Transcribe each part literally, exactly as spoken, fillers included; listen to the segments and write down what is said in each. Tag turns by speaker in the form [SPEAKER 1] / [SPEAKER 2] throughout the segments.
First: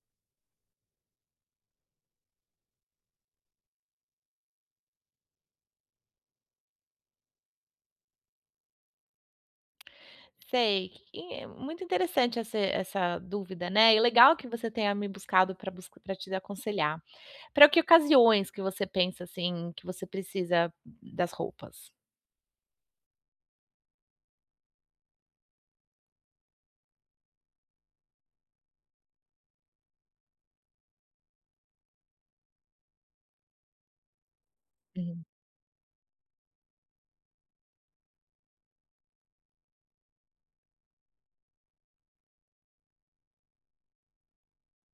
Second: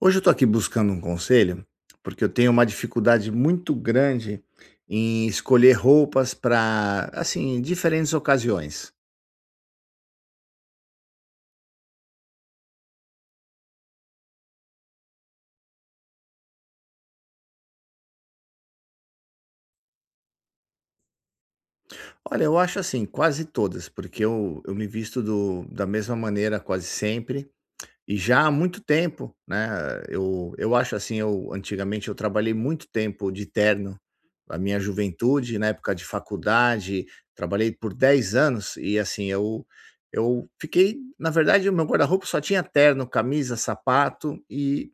[SPEAKER 1] Hoje eu estou aqui buscando um conselho, porque eu tenho uma dificuldade muito grande em escolher roupas pra, assim, diferentes ocasiões.
[SPEAKER 2] Sei, e é muito interessante esse essa dúvida, né, e legal que você tenha me buscado pra busc pra te aconselhar. Pra que ocasiões que você pensa, assim, que você precisa das roupas?
[SPEAKER 1] Olha, eu acho assim, quase todas, porque eu eu me visto do da mesma maneira quase sempre, e já há muito tempo, né. Eu eu acho, assim, eu antigamente, eu trabalhei muito tempo de terno. Na minha
[SPEAKER 2] Hum.
[SPEAKER 1] juventude, na época de faculdade, trabalhei por dez anos e, assim, eu eu fiquei na verdade, o meu guarda-roupa só tinha terno, camisa, sapato e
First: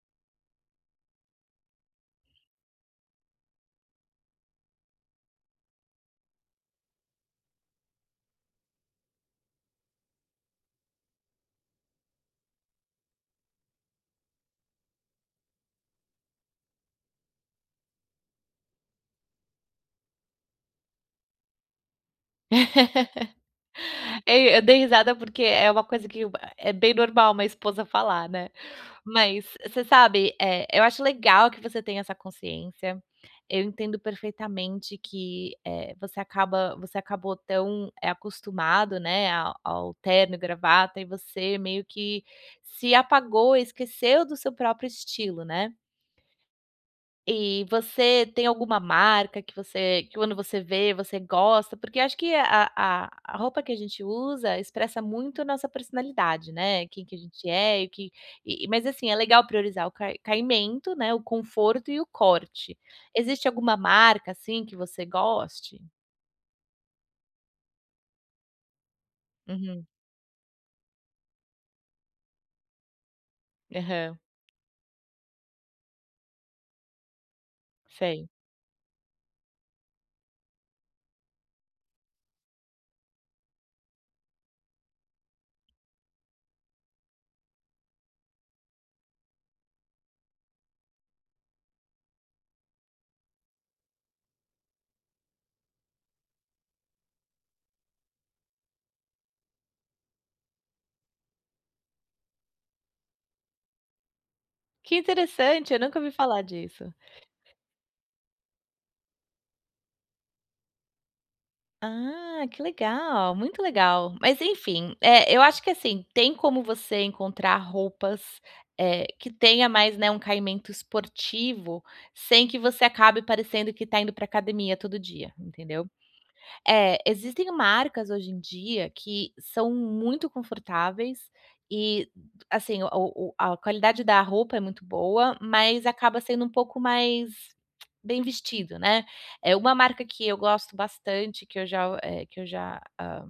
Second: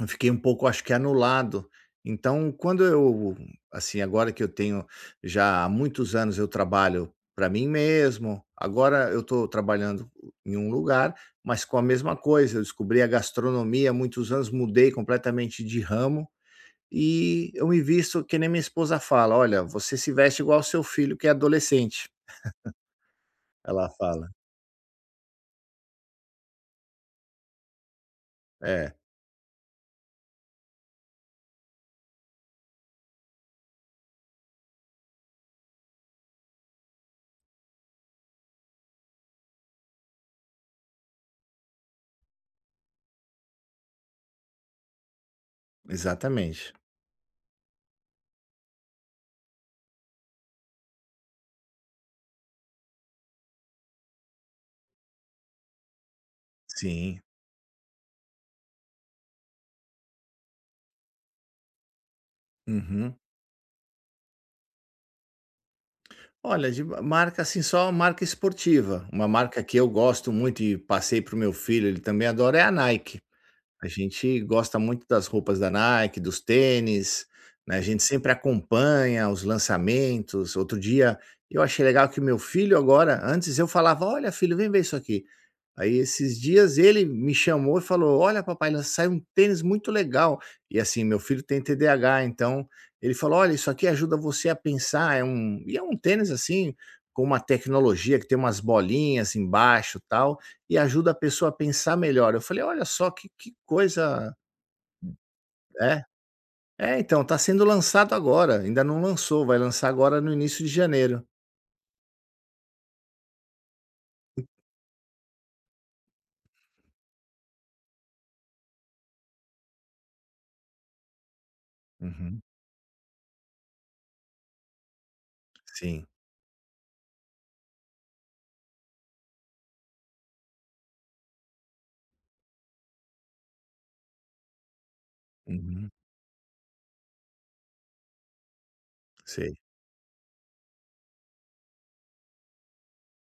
[SPEAKER 1] eu fiquei um pouco, acho que, anulado. Então quando eu, assim, agora que eu tenho já há muitos anos eu trabalho pra mim mesmo, agora eu tô trabalhando em um lugar, mas com a mesma coisa. Eu descobri a gastronomia há muitos anos, mudei completamente de ramo e eu me visto que nem minha esposa fala: "Olha, você se veste igual ao seu filho que é adolescente", ela fala.
[SPEAKER 2] É, e eu dei risada porque é uma coisa que é bem normal uma esposa falar, né.
[SPEAKER 1] É.
[SPEAKER 2] Mas você sabe, eh, eu acho legal que você tenha essa consciência. Eu entendo perfeitamente que, eh, você acaba você acabou tão, eh, acostumado, né, ao ao terno e gravata e você meio que se apagou e esqueceu do seu próprio estilo, né.
[SPEAKER 1] Exatamente.
[SPEAKER 2] E você tem alguma marca que você que quando você vê você gosta? Porque acho que a a a roupa que a gente usa expressa muito a nossa personalidade, né, quem que a
[SPEAKER 1] Sim.
[SPEAKER 2] gente é, o que e, mas, assim, é legal priorizar o cai caimento, né, o conforto e o corte.
[SPEAKER 1] Uhum.
[SPEAKER 2] Existe alguma marca, assim, que você goste?
[SPEAKER 1] Olha, de marca, assim, só marca esportiva. Uma marca que
[SPEAKER 2] Uhum.
[SPEAKER 1] eu gosto muito e passei para o meu filho, ele também adora, é a Nike. A
[SPEAKER 2] Aham.
[SPEAKER 1] gente gosta muito das roupas da Nike, dos tênis, né, a gente
[SPEAKER 2] Sei.
[SPEAKER 1] sempre acompanha os lançamentos. Outro dia eu achei legal que meu filho agora antes eu falava: "Olha, filho, vem ver isso aqui". Aí esses dias ele me chamou e falou: "Olha, papai, saiu um tênis muito legal". E assim, meu filho tem TDAH, então ele falou: "Olha, isso aqui ajuda você a pensar". É um e é um tênis, assim, com uma tecnologia que tem umas bolinhas embaixo, tal, e ajuda a pessoa a pensar melhor. Eu falei: "Olha só, que que coisa"
[SPEAKER 2] Que interessante, eu nunca
[SPEAKER 1] É?
[SPEAKER 2] ouvi falar disso.
[SPEAKER 1] É, então, tá sendo lançado agora, ainda não lançou, vai lançar agora no início de janeiro.
[SPEAKER 2] Ah, que legal, muito legal, mas, enfim. Eh, eu acho que assim, tem como você encontrar roupas, eh, que tenha mais, né, um caimento esportivo,
[SPEAKER 1] Uhum.
[SPEAKER 2] sem que você acabe parecendo que tá indo pra academia todo dia, entendeu.
[SPEAKER 1] Sim.
[SPEAKER 2] Eh, existem marcas hoje em dia que são muito confortáveis, e assim o o a qualidade da roupa é muito boa, mas
[SPEAKER 1] Uhum.
[SPEAKER 2] acaba sendo um pouco mais bem vestido, né. Eh,
[SPEAKER 1] Sei.
[SPEAKER 2] uma marca que eu gosto bastante, que eu já u eh, que eu já hã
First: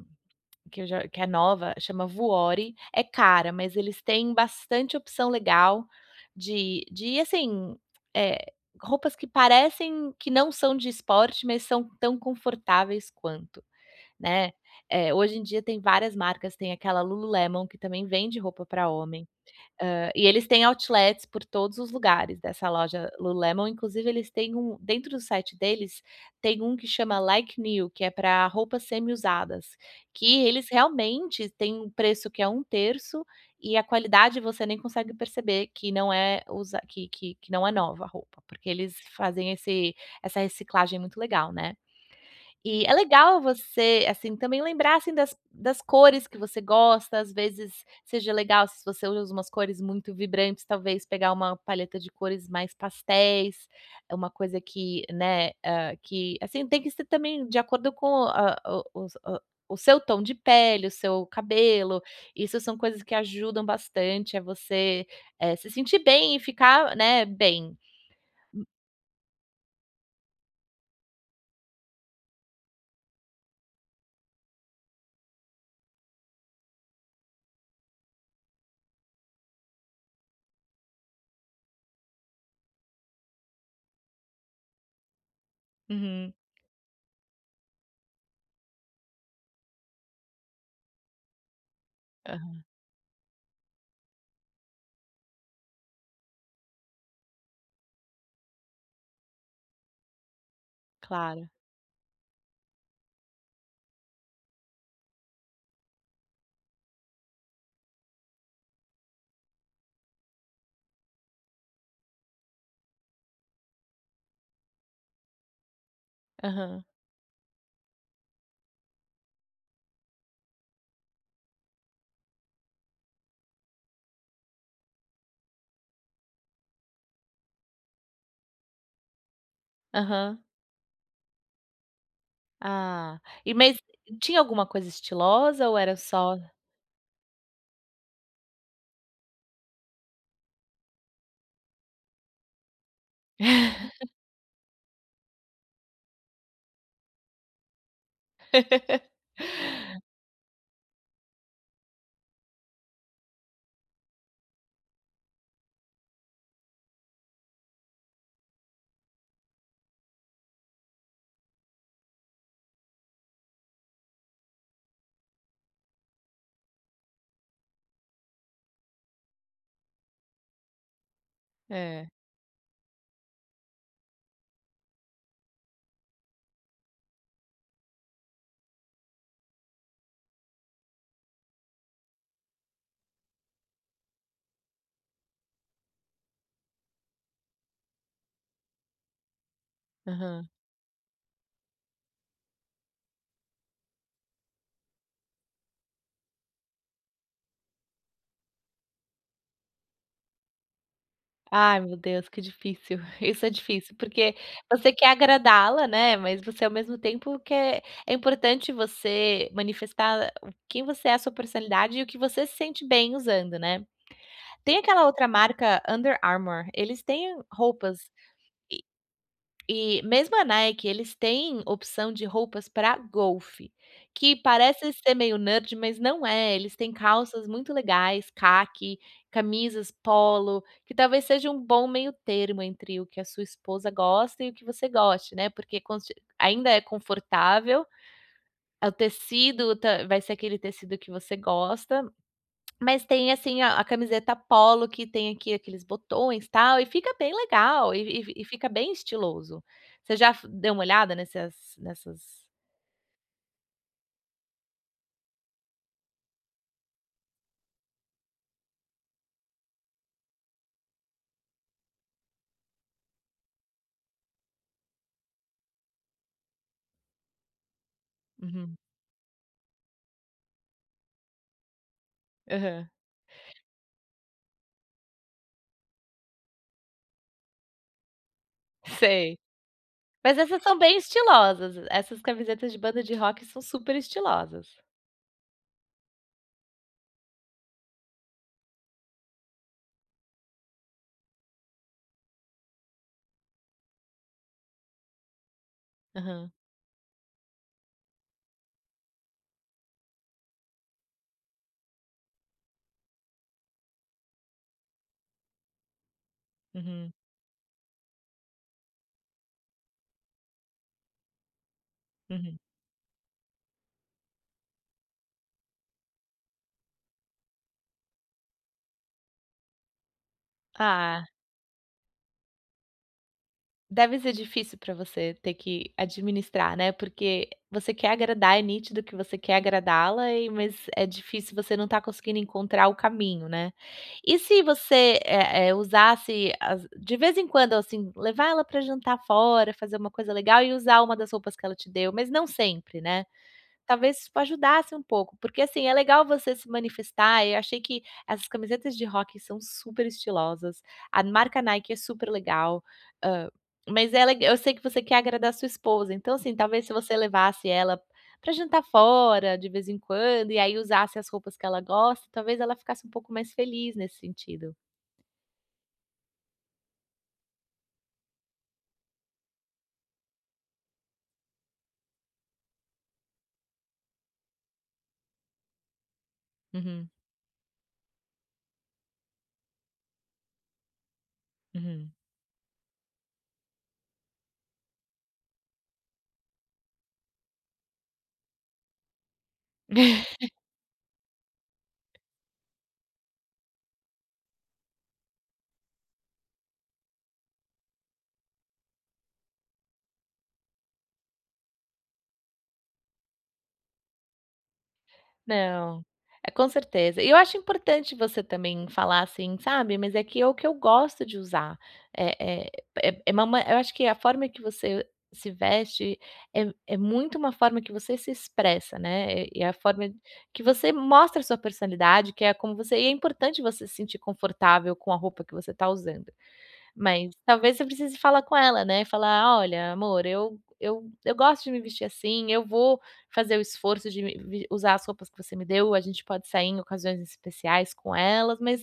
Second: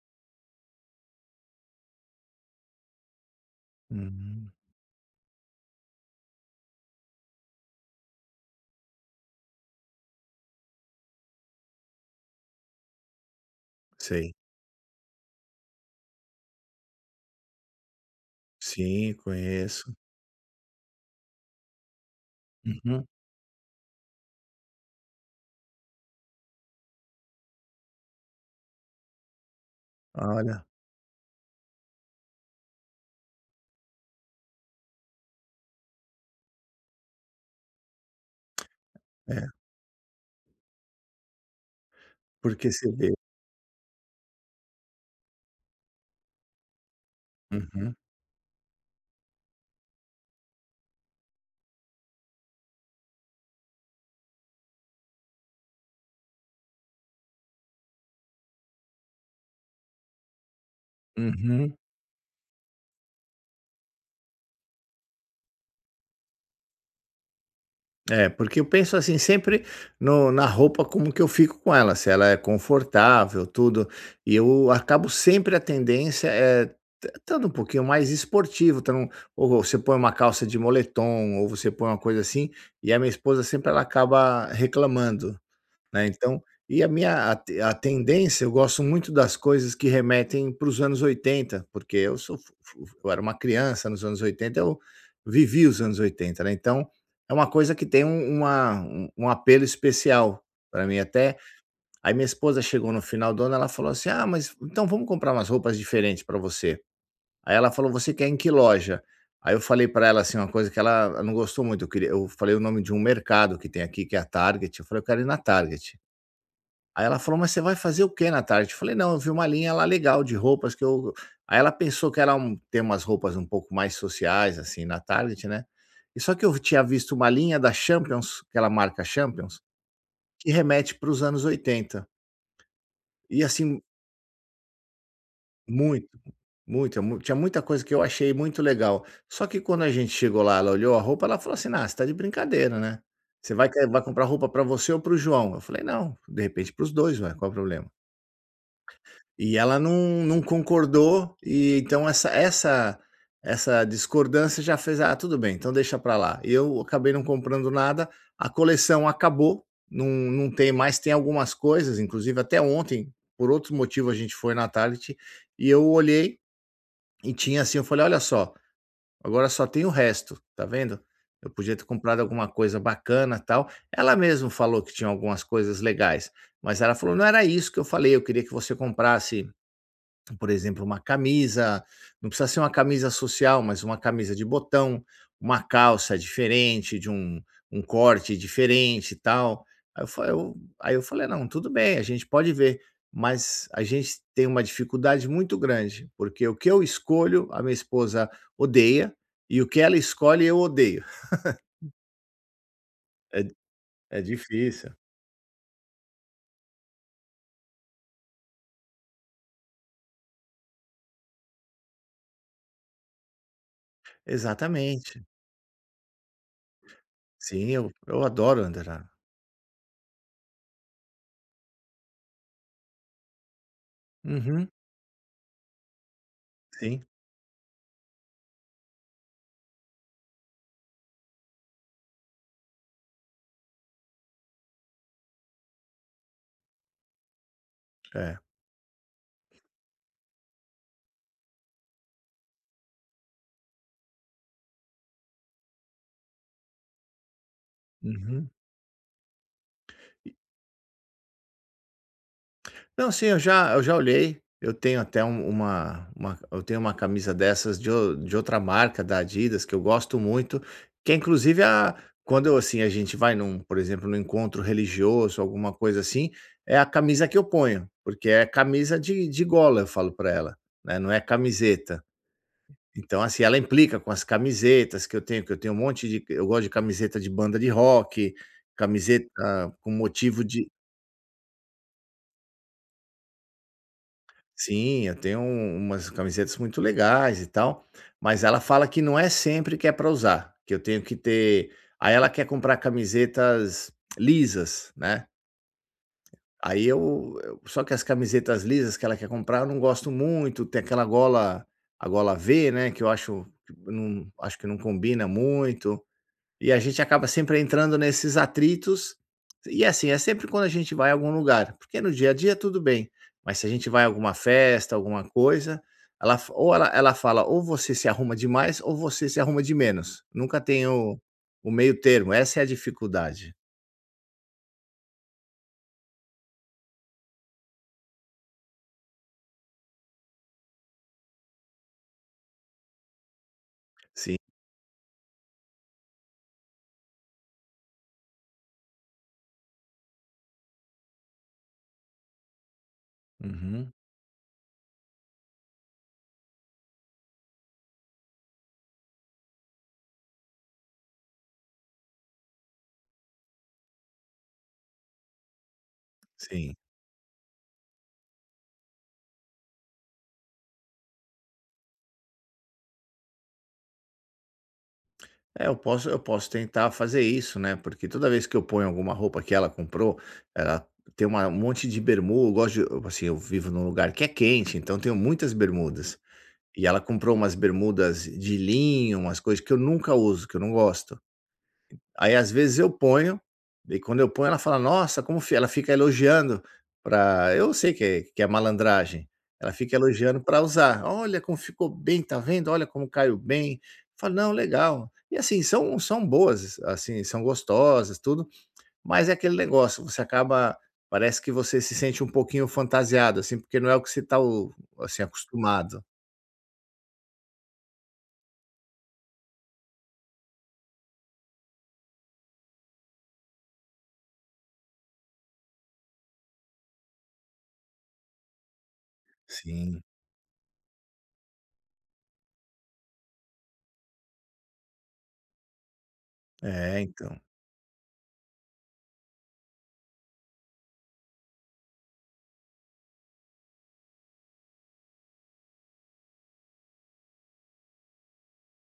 [SPEAKER 2] que eu já que é nova, chama Vuori. É cara, mas eles têm
[SPEAKER 1] Uhum.
[SPEAKER 2] bastante opção legal de de assim eh, roupas que parecem que não são de esporte, mas são tão confortáveis quanto,
[SPEAKER 1] Sei.
[SPEAKER 2] né. Eh, hoje em dia tem várias marcas, tem aquela Lulu Lemon, que também vende roupa pra
[SPEAKER 1] Sim,
[SPEAKER 2] homem,
[SPEAKER 1] conheço.
[SPEAKER 2] hã, e eles têm outlets por todos os lugares dessa
[SPEAKER 1] Uhum.
[SPEAKER 2] loja Lulu Lemon. Inclusive, eles têm um dentro do site deles tem um que chama Like New, que é pra roupas semi usadas, que
[SPEAKER 1] Olha.
[SPEAKER 2] eles realmente têm um preço que é um terço e a qualidade você nem consegue perceber que não é usa que que que não é nova a roupa, porque eles
[SPEAKER 1] É.
[SPEAKER 2] fazem esse essa reciclagem muito legal, né.
[SPEAKER 1] Porque
[SPEAKER 2] E é
[SPEAKER 1] cedeu?
[SPEAKER 2] legal você assim também lembrar assim das das cores que você gosta, as vezes
[SPEAKER 1] Uhum.
[SPEAKER 2] seja legal, se você usa umas cores muito vibrantes, talvez pegar uma paleta de cores mais pastéis. É uma coisa que, né, hã, que assim, tem que ser também de acordo com hã, o os o o seu tom de pele, o seu
[SPEAKER 1] Uhum.
[SPEAKER 2] cabelo. Isso são coisas que ajudam bastante a você, eh, se sentir bem e ficar, né, bem.
[SPEAKER 1] É, porque eu penso assim sempre no na roupa, como que eu fico com ela, se ela é confortável, tudo. E eu acabo sempre, a tendência, eh, tan estando um pouquinho mais esportivo. Então, ou você põe uma calça de moletom, ou você põe uma coisa assim, e a minha esposa sempre, ela acaba reclamando, né.
[SPEAKER 2] Uhum
[SPEAKER 1] Então e a minha a te a tendência, eu gosto muito das coisas que remetem para os anos oitenta, porque eu sou fu
[SPEAKER 2] Aham.
[SPEAKER 1] fu fu eu era uma criança nos anos oitenta, eu vivi os anos oitenta, né, então é uma coisa que tem um uma um um apelo especial pra mim, até.
[SPEAKER 2] Claro.
[SPEAKER 1] Aí minha esposa chegou no final do ano, ela falou assim: "Ah, mas, então, vamos comprar umas roupas diferente pra você". Aí ela falou: "Você quer ir em que loja?". Aí eu falei para ela assim, uma coisa que ela não gostou muito. Eu queria eu falei o nome de um mercado que tem aqui, que é a Target. Eu falei: "Eu quero ir na Target".
[SPEAKER 2] Aham.
[SPEAKER 1] Aí ela falou: "Mas você vai fazer o que na Target?". Eu falei: "Não, eu vi uma linha lá legal de roupas que eu". Aí ela pensou que era um tem umas roupas um pouco mais sociais, assim, na Target, né. E só que eu v tinha visto uma linha da Champions, aquela marca Champions,
[SPEAKER 2] Aham.
[SPEAKER 1] que remete para os anos oitenta,
[SPEAKER 2] Ah.
[SPEAKER 1] e,
[SPEAKER 2] E, mas
[SPEAKER 1] assim
[SPEAKER 2] tinha alguma coisa estilosa ou era
[SPEAKER 1] Muito.
[SPEAKER 2] só
[SPEAKER 1] Muita mu tinha muita coisa que eu achei muito legal. Só que, quando a gente chegou lá, ela olhou a roupa, ela falou assim: "Ah, você tá de brincadeira, né, você vai que vai comprar roupa pra você ou para o João?". Eu falei: "Não, de repente, para os dois, ué, qual o problema?". E ela não não concordou, e então essa essa essa discordância já fez: "Ah, tudo bem, então deixa pra lá". Eu acabei não comprando nada, a coleção acabou, não não tem mais. Tem algumas coisas, inclusive, até ontem, por outro motivo, a gente foi na Target, e eu olhei e tinha, assim. Eu falei: "Olha só, agora só tem o resto, tá vendo?". Eu podia ter
[SPEAKER 2] É.
[SPEAKER 1] comprado alguma coisa bacana, tal. Ela mesmo falou que tinha algumas coisas legais, mas ela falou: "Não era isso que eu falei, eu queria que você comprasse, por exemplo, uma camisa, não precisa ser uma camisa social, mas uma camisa de botão, uma calça diferente de um um corte diferente e tal". Aí eu fa
[SPEAKER 2] Aham.
[SPEAKER 1] eu aí eu falei: "Não, tudo bem, a gente pode ver". Mas a gente tem uma dificuldade muito grande, porque o que eu escolho, a minha esposa odeia, e o que ela escolhe, eu odeio.
[SPEAKER 2] Ai, meu Deus, que difícil.
[SPEAKER 1] É
[SPEAKER 2] Isso é difícil,
[SPEAKER 1] é
[SPEAKER 2] porque você
[SPEAKER 1] difícil.
[SPEAKER 2] quer agradá-la, né, mas você, ao mesmo tempo, quer é importante você manifestar o que você é, a sua personalidade e o que você se sente bem usando, né. Tem aquela
[SPEAKER 1] Exatamente.
[SPEAKER 2] outra marca Under Armour, eles têm
[SPEAKER 1] Sim, eu
[SPEAKER 2] roupas e
[SPEAKER 1] eu adoro Under Ar
[SPEAKER 2] e mesmo a Nike, eles têm opção de roupas pra golfe, que
[SPEAKER 1] Uhum.
[SPEAKER 2] parece ser meio nerd, mas não é. Eles têm
[SPEAKER 1] Sim.
[SPEAKER 2] calças muito legais, caqui, camisas polo, que talvez seja um bom meio termo entre o que a sua esposa gosta e o que você goste, né, porque conste ainda é confortável,
[SPEAKER 1] é.
[SPEAKER 2] o tecido tá vai ser aquele tecido que você gosta, mas tem assim a a camiseta polo, que tem aqui aqueles botões e tal, e fica bem legal e e e
[SPEAKER 1] Uhum.
[SPEAKER 2] fica bem estiloso. Você já fo deu uma olhada nessas nessas
[SPEAKER 1] Não, sim, eu já eu já olhei. Eu tenho até um uma uma eu tenho uma camisa dessas de ou de outra marca da Adidas que eu gosto muito, que é, inclusive, a quando, assim, a gente vai num, por exemplo, num encontro religioso, alguma coisa assim, é a camisa que eu ponho, porque é
[SPEAKER 2] Uhum.
[SPEAKER 1] camisa de de gola. Eu falo pra ela, né, não é camiseta.
[SPEAKER 2] Aham.
[SPEAKER 1] Então, assim, ela implica com as camisetas que eu tenho, que eu tenho um monte de eu gosto de camiseta de banda de rock, camiseta
[SPEAKER 2] Sei,
[SPEAKER 1] com
[SPEAKER 2] mas
[SPEAKER 1] motivo
[SPEAKER 2] essas
[SPEAKER 1] de
[SPEAKER 2] são bem estilosas, essas camisetas de banda de rock são super estilosas.
[SPEAKER 1] Sim, eu tenho um umas camisetas muito legais e tal, mas ela fala que não é sempre que é pra usar, que eu tenho que ter aí ela quer comprar camisetas lisas, né.
[SPEAKER 2] Aham.
[SPEAKER 1] Aí eu eu só que as camisetas lisas que ela quer comprar, eu não gosto muito. Tem aquela gola, a gola V, né, que eu acho não acho que não combina muito. E a gente
[SPEAKER 2] Uhum.
[SPEAKER 1] acaba sempre entrando nesses atritos, e assim, é sempre quando a gente vai algum lugar, porque no dia a dia
[SPEAKER 2] Uhum.
[SPEAKER 1] tudo bem, mas se a gente vai à alguma festa, alguma coisa, ela fa ou ela ela fala: “Ou você se arruma demais ou você se arruma de menos, nunca tem o
[SPEAKER 2] Ah.
[SPEAKER 1] o meio-termo, essa é a dificuldade.”
[SPEAKER 2] Deve ser difícil para você ter que administrar, né, porque você quer agradar, é nítido que você quer agradá-la e, mas é difícil você não está conseguindo encontrar o caminho, né. E
[SPEAKER 1] Sim.
[SPEAKER 2] se você, eh eh, usasse as de vez em quando, assim, levar ela para jantar fora, fazer uma coisa legal e usar uma das roupas que ela te deu, mas não sempre, né.
[SPEAKER 1] Uhum.
[SPEAKER 2] Talvez, isso ajudasse um pouco porque, assim, é legal você se manifestar, eu achei que as camisetas de rock são super estilosas, a marca Nike é super legal, hã, mas ela eu sei que você quer agradar sua esposa, então, assim,
[SPEAKER 1] Sim.
[SPEAKER 2] talvez se você levasse ela para jantar fora, de vez em quando, e aí usasse as roupas que ela gosta, talvez ela ficasse um pouco mais feliz, nesse sentido.
[SPEAKER 1] É, eu posso eu posso tentar fazer isso, né, porque toda vez que eu ponho alguma roupa que ela comprou, ela tem uma um monte de bermu eu gosto de assim eu vivo em um lugar que é quente, então, tenho muitas bermudas. E ela
[SPEAKER 2] Uhum.
[SPEAKER 1] comprou umas bermudas de linho, umas coisas que eu nunca uso, que eu não gosto.
[SPEAKER 2] Uhum.
[SPEAKER 1] Aí às vezes eu ponho, e aí quando eu ponho ela fala: "Nossa, como", ela fica elogiando para eu sei que é que é malandragem. Ela fica elogiando para usar, "Olha como ficou bem, está vendo, olha como caiu bem". Eu falo, "Não, legal". E assim, são são boas, assim, são gostosas, tudo, mas é aquele negócio, você acaba parece que você se sente um pouquinho fantasiado, assim, porque não é o que você está o assim
[SPEAKER 2] Não,
[SPEAKER 1] acostumado.
[SPEAKER 2] é com certeza. E eu acho importante você também falar assim, sabe. "Mas é que, é o que eu gosto de usar". É é é, ma eu acho que a forma que você se veste é é muito uma forma que você se expressa, né. É a
[SPEAKER 1] Sim.
[SPEAKER 2] forma que você mostra a sua personalidade que é como você e é importante você se sentir confortável com a roupa que você está usando.
[SPEAKER 1] É,
[SPEAKER 2] Mas
[SPEAKER 1] então.
[SPEAKER 2] talvez, você precise falar com ela, né, falar: "Olha, amor, eu eu eu gosto de me vestir assim, eu vou fazer o esforço de me me usar as roupas que você me deu, a gente pode sair em ocasiões especiais com elas mas,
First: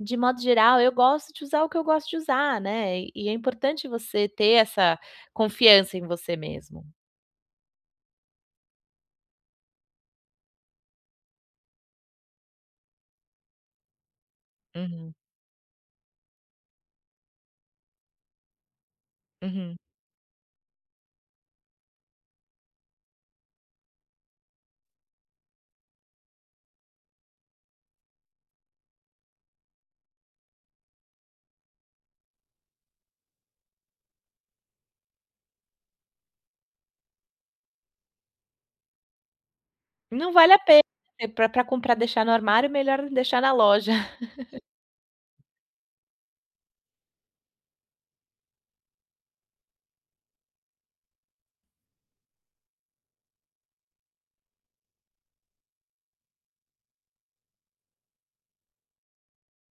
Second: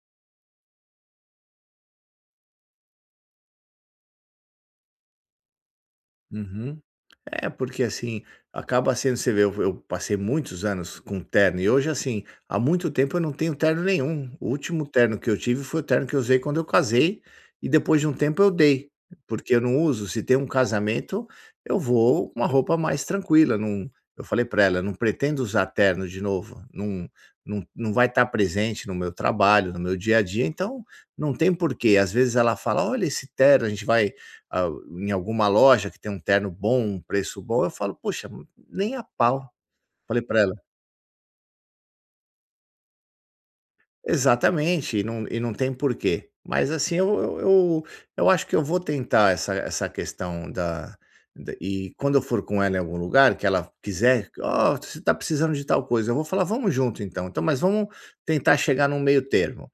[SPEAKER 2] de modo geral, eu gosto de usar o que eu gosto de usar", né. E é importante você ter essa confiança em você
[SPEAKER 1] Uhum.
[SPEAKER 2] mesmo.
[SPEAKER 1] É porque, assim, acaba sendo você vê eu eu passei muitos anos com terno e hoje assim, há muito tempo eu não tenho terno nenhum, o último
[SPEAKER 2] Uhum.
[SPEAKER 1] terno que eu tive foi o terno que eu usei quando eu casei, e depois de um tempo eu dei. Porque eu
[SPEAKER 2] Uhum.
[SPEAKER 1] não uso, se tem um casamento, eu vou com uma roupa mais tranquila, não eu falei para ela, eu não pretendo usar terno de novo, não não não vai estar presente no meu trabalho, no meu dia a dia, então, não tem porquê, às vezes ela fala: "Olha esse terno", a gente vai, a em alguma loja que tem um terno bom, um preço bom, eu falo: "Poxa, nem a pau", falei
[SPEAKER 2] Não
[SPEAKER 1] para
[SPEAKER 2] vale
[SPEAKER 1] ela.
[SPEAKER 2] a pena, para para comprar deixar no armário, melhor deixar na loja.
[SPEAKER 1] Exatamente, e não e não tem porquê. Mas, assim, eu e-u eu eu acho que eu vou tentar essa essa questão da e quando eu for com ela em algum lugar, que ela quiser, "ó, você está precisando de tal coisa", eu vou falar: "Vamos junto, então então, mas vamos tentar chegar no meio-termo,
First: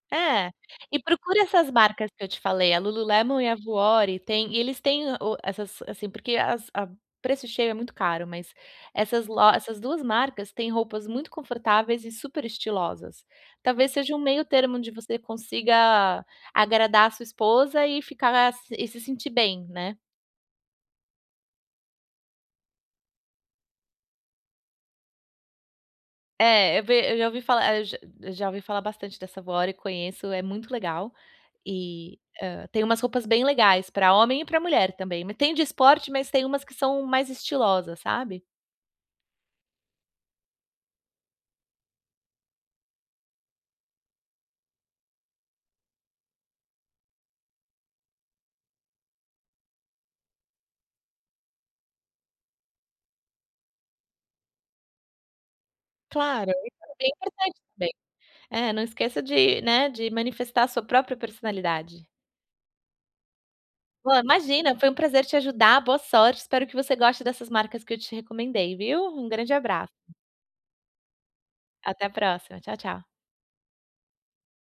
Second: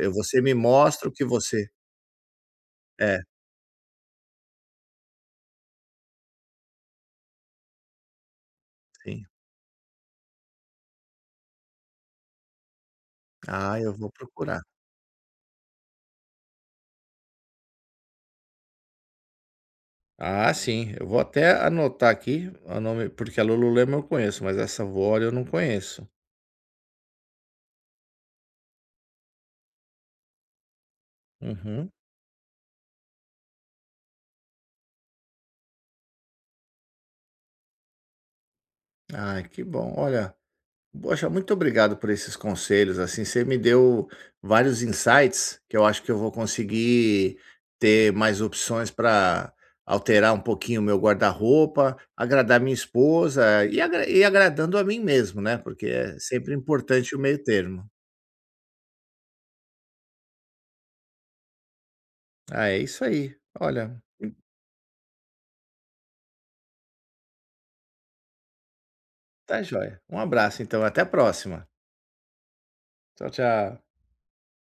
[SPEAKER 1] eu, você
[SPEAKER 2] É,
[SPEAKER 1] me
[SPEAKER 2] e
[SPEAKER 1] mostra o que
[SPEAKER 2] procura
[SPEAKER 1] você"
[SPEAKER 2] essas marcas que eu te falei, a
[SPEAKER 1] É.
[SPEAKER 2] Lululemon e a Gowri tem, e eles têm o essas, assim, porque as a o preço cheio é muito caro mas, essas
[SPEAKER 1] Sim.
[SPEAKER 2] essas duas marcas têm roupas muito confortáveis e super estilosas.
[SPEAKER 1] Ah,
[SPEAKER 2] Talvez,
[SPEAKER 1] eu vou
[SPEAKER 2] seja um meio
[SPEAKER 1] procurar.
[SPEAKER 2] termo onde você consiga agradar a sua esposa e ficar e se sentir bem, né.
[SPEAKER 1] Ah sim, eu vou até anotar aqui, o nome porque a Lululemon eu conheço, mas essa Gwori eu não conheço.
[SPEAKER 2] É, vê, eu já ouvi falar eu já ouvi falar bastante dessa Gowri e conheço, é muito legal,
[SPEAKER 1] Uhum.
[SPEAKER 2] e hã, tem umas roupas bem legais para homem e para mulher também, me tem de esporte, mas tem umas que são mais estilosa, sabe.
[SPEAKER 1] Ai que bom, olha. Poxa, muito obrigado por esses conselhos, assim, você me deu vários insights, que eu acho que eu vou conseguir ter mais opções para alterar um pouquinho o meu guarda-roupa, agradar minha esposa, e agra e agradando a mim mesmo, né, porque é
[SPEAKER 2] Claro,
[SPEAKER 1] sempre
[SPEAKER 2] isso é bem
[SPEAKER 1] importante o
[SPEAKER 2] importante
[SPEAKER 1] meio-termo.
[SPEAKER 2] também. É, não esqueça de, né, de manifestar a sua própria personalidade.
[SPEAKER 1] Ah, é isso aí, olha.
[SPEAKER 2] [unintelligible] .Imagina, foi um prazer te ajudar, boa sorte, espero que você goste dessas marcas que eu te recomendei, viu. Um grande
[SPEAKER 1] Está
[SPEAKER 2] abraço.
[SPEAKER 1] joia, um abraço, então, até a próxima.
[SPEAKER 2] Até a próxima, tchau, tchau.
[SPEAKER 1] Tchau, tchau.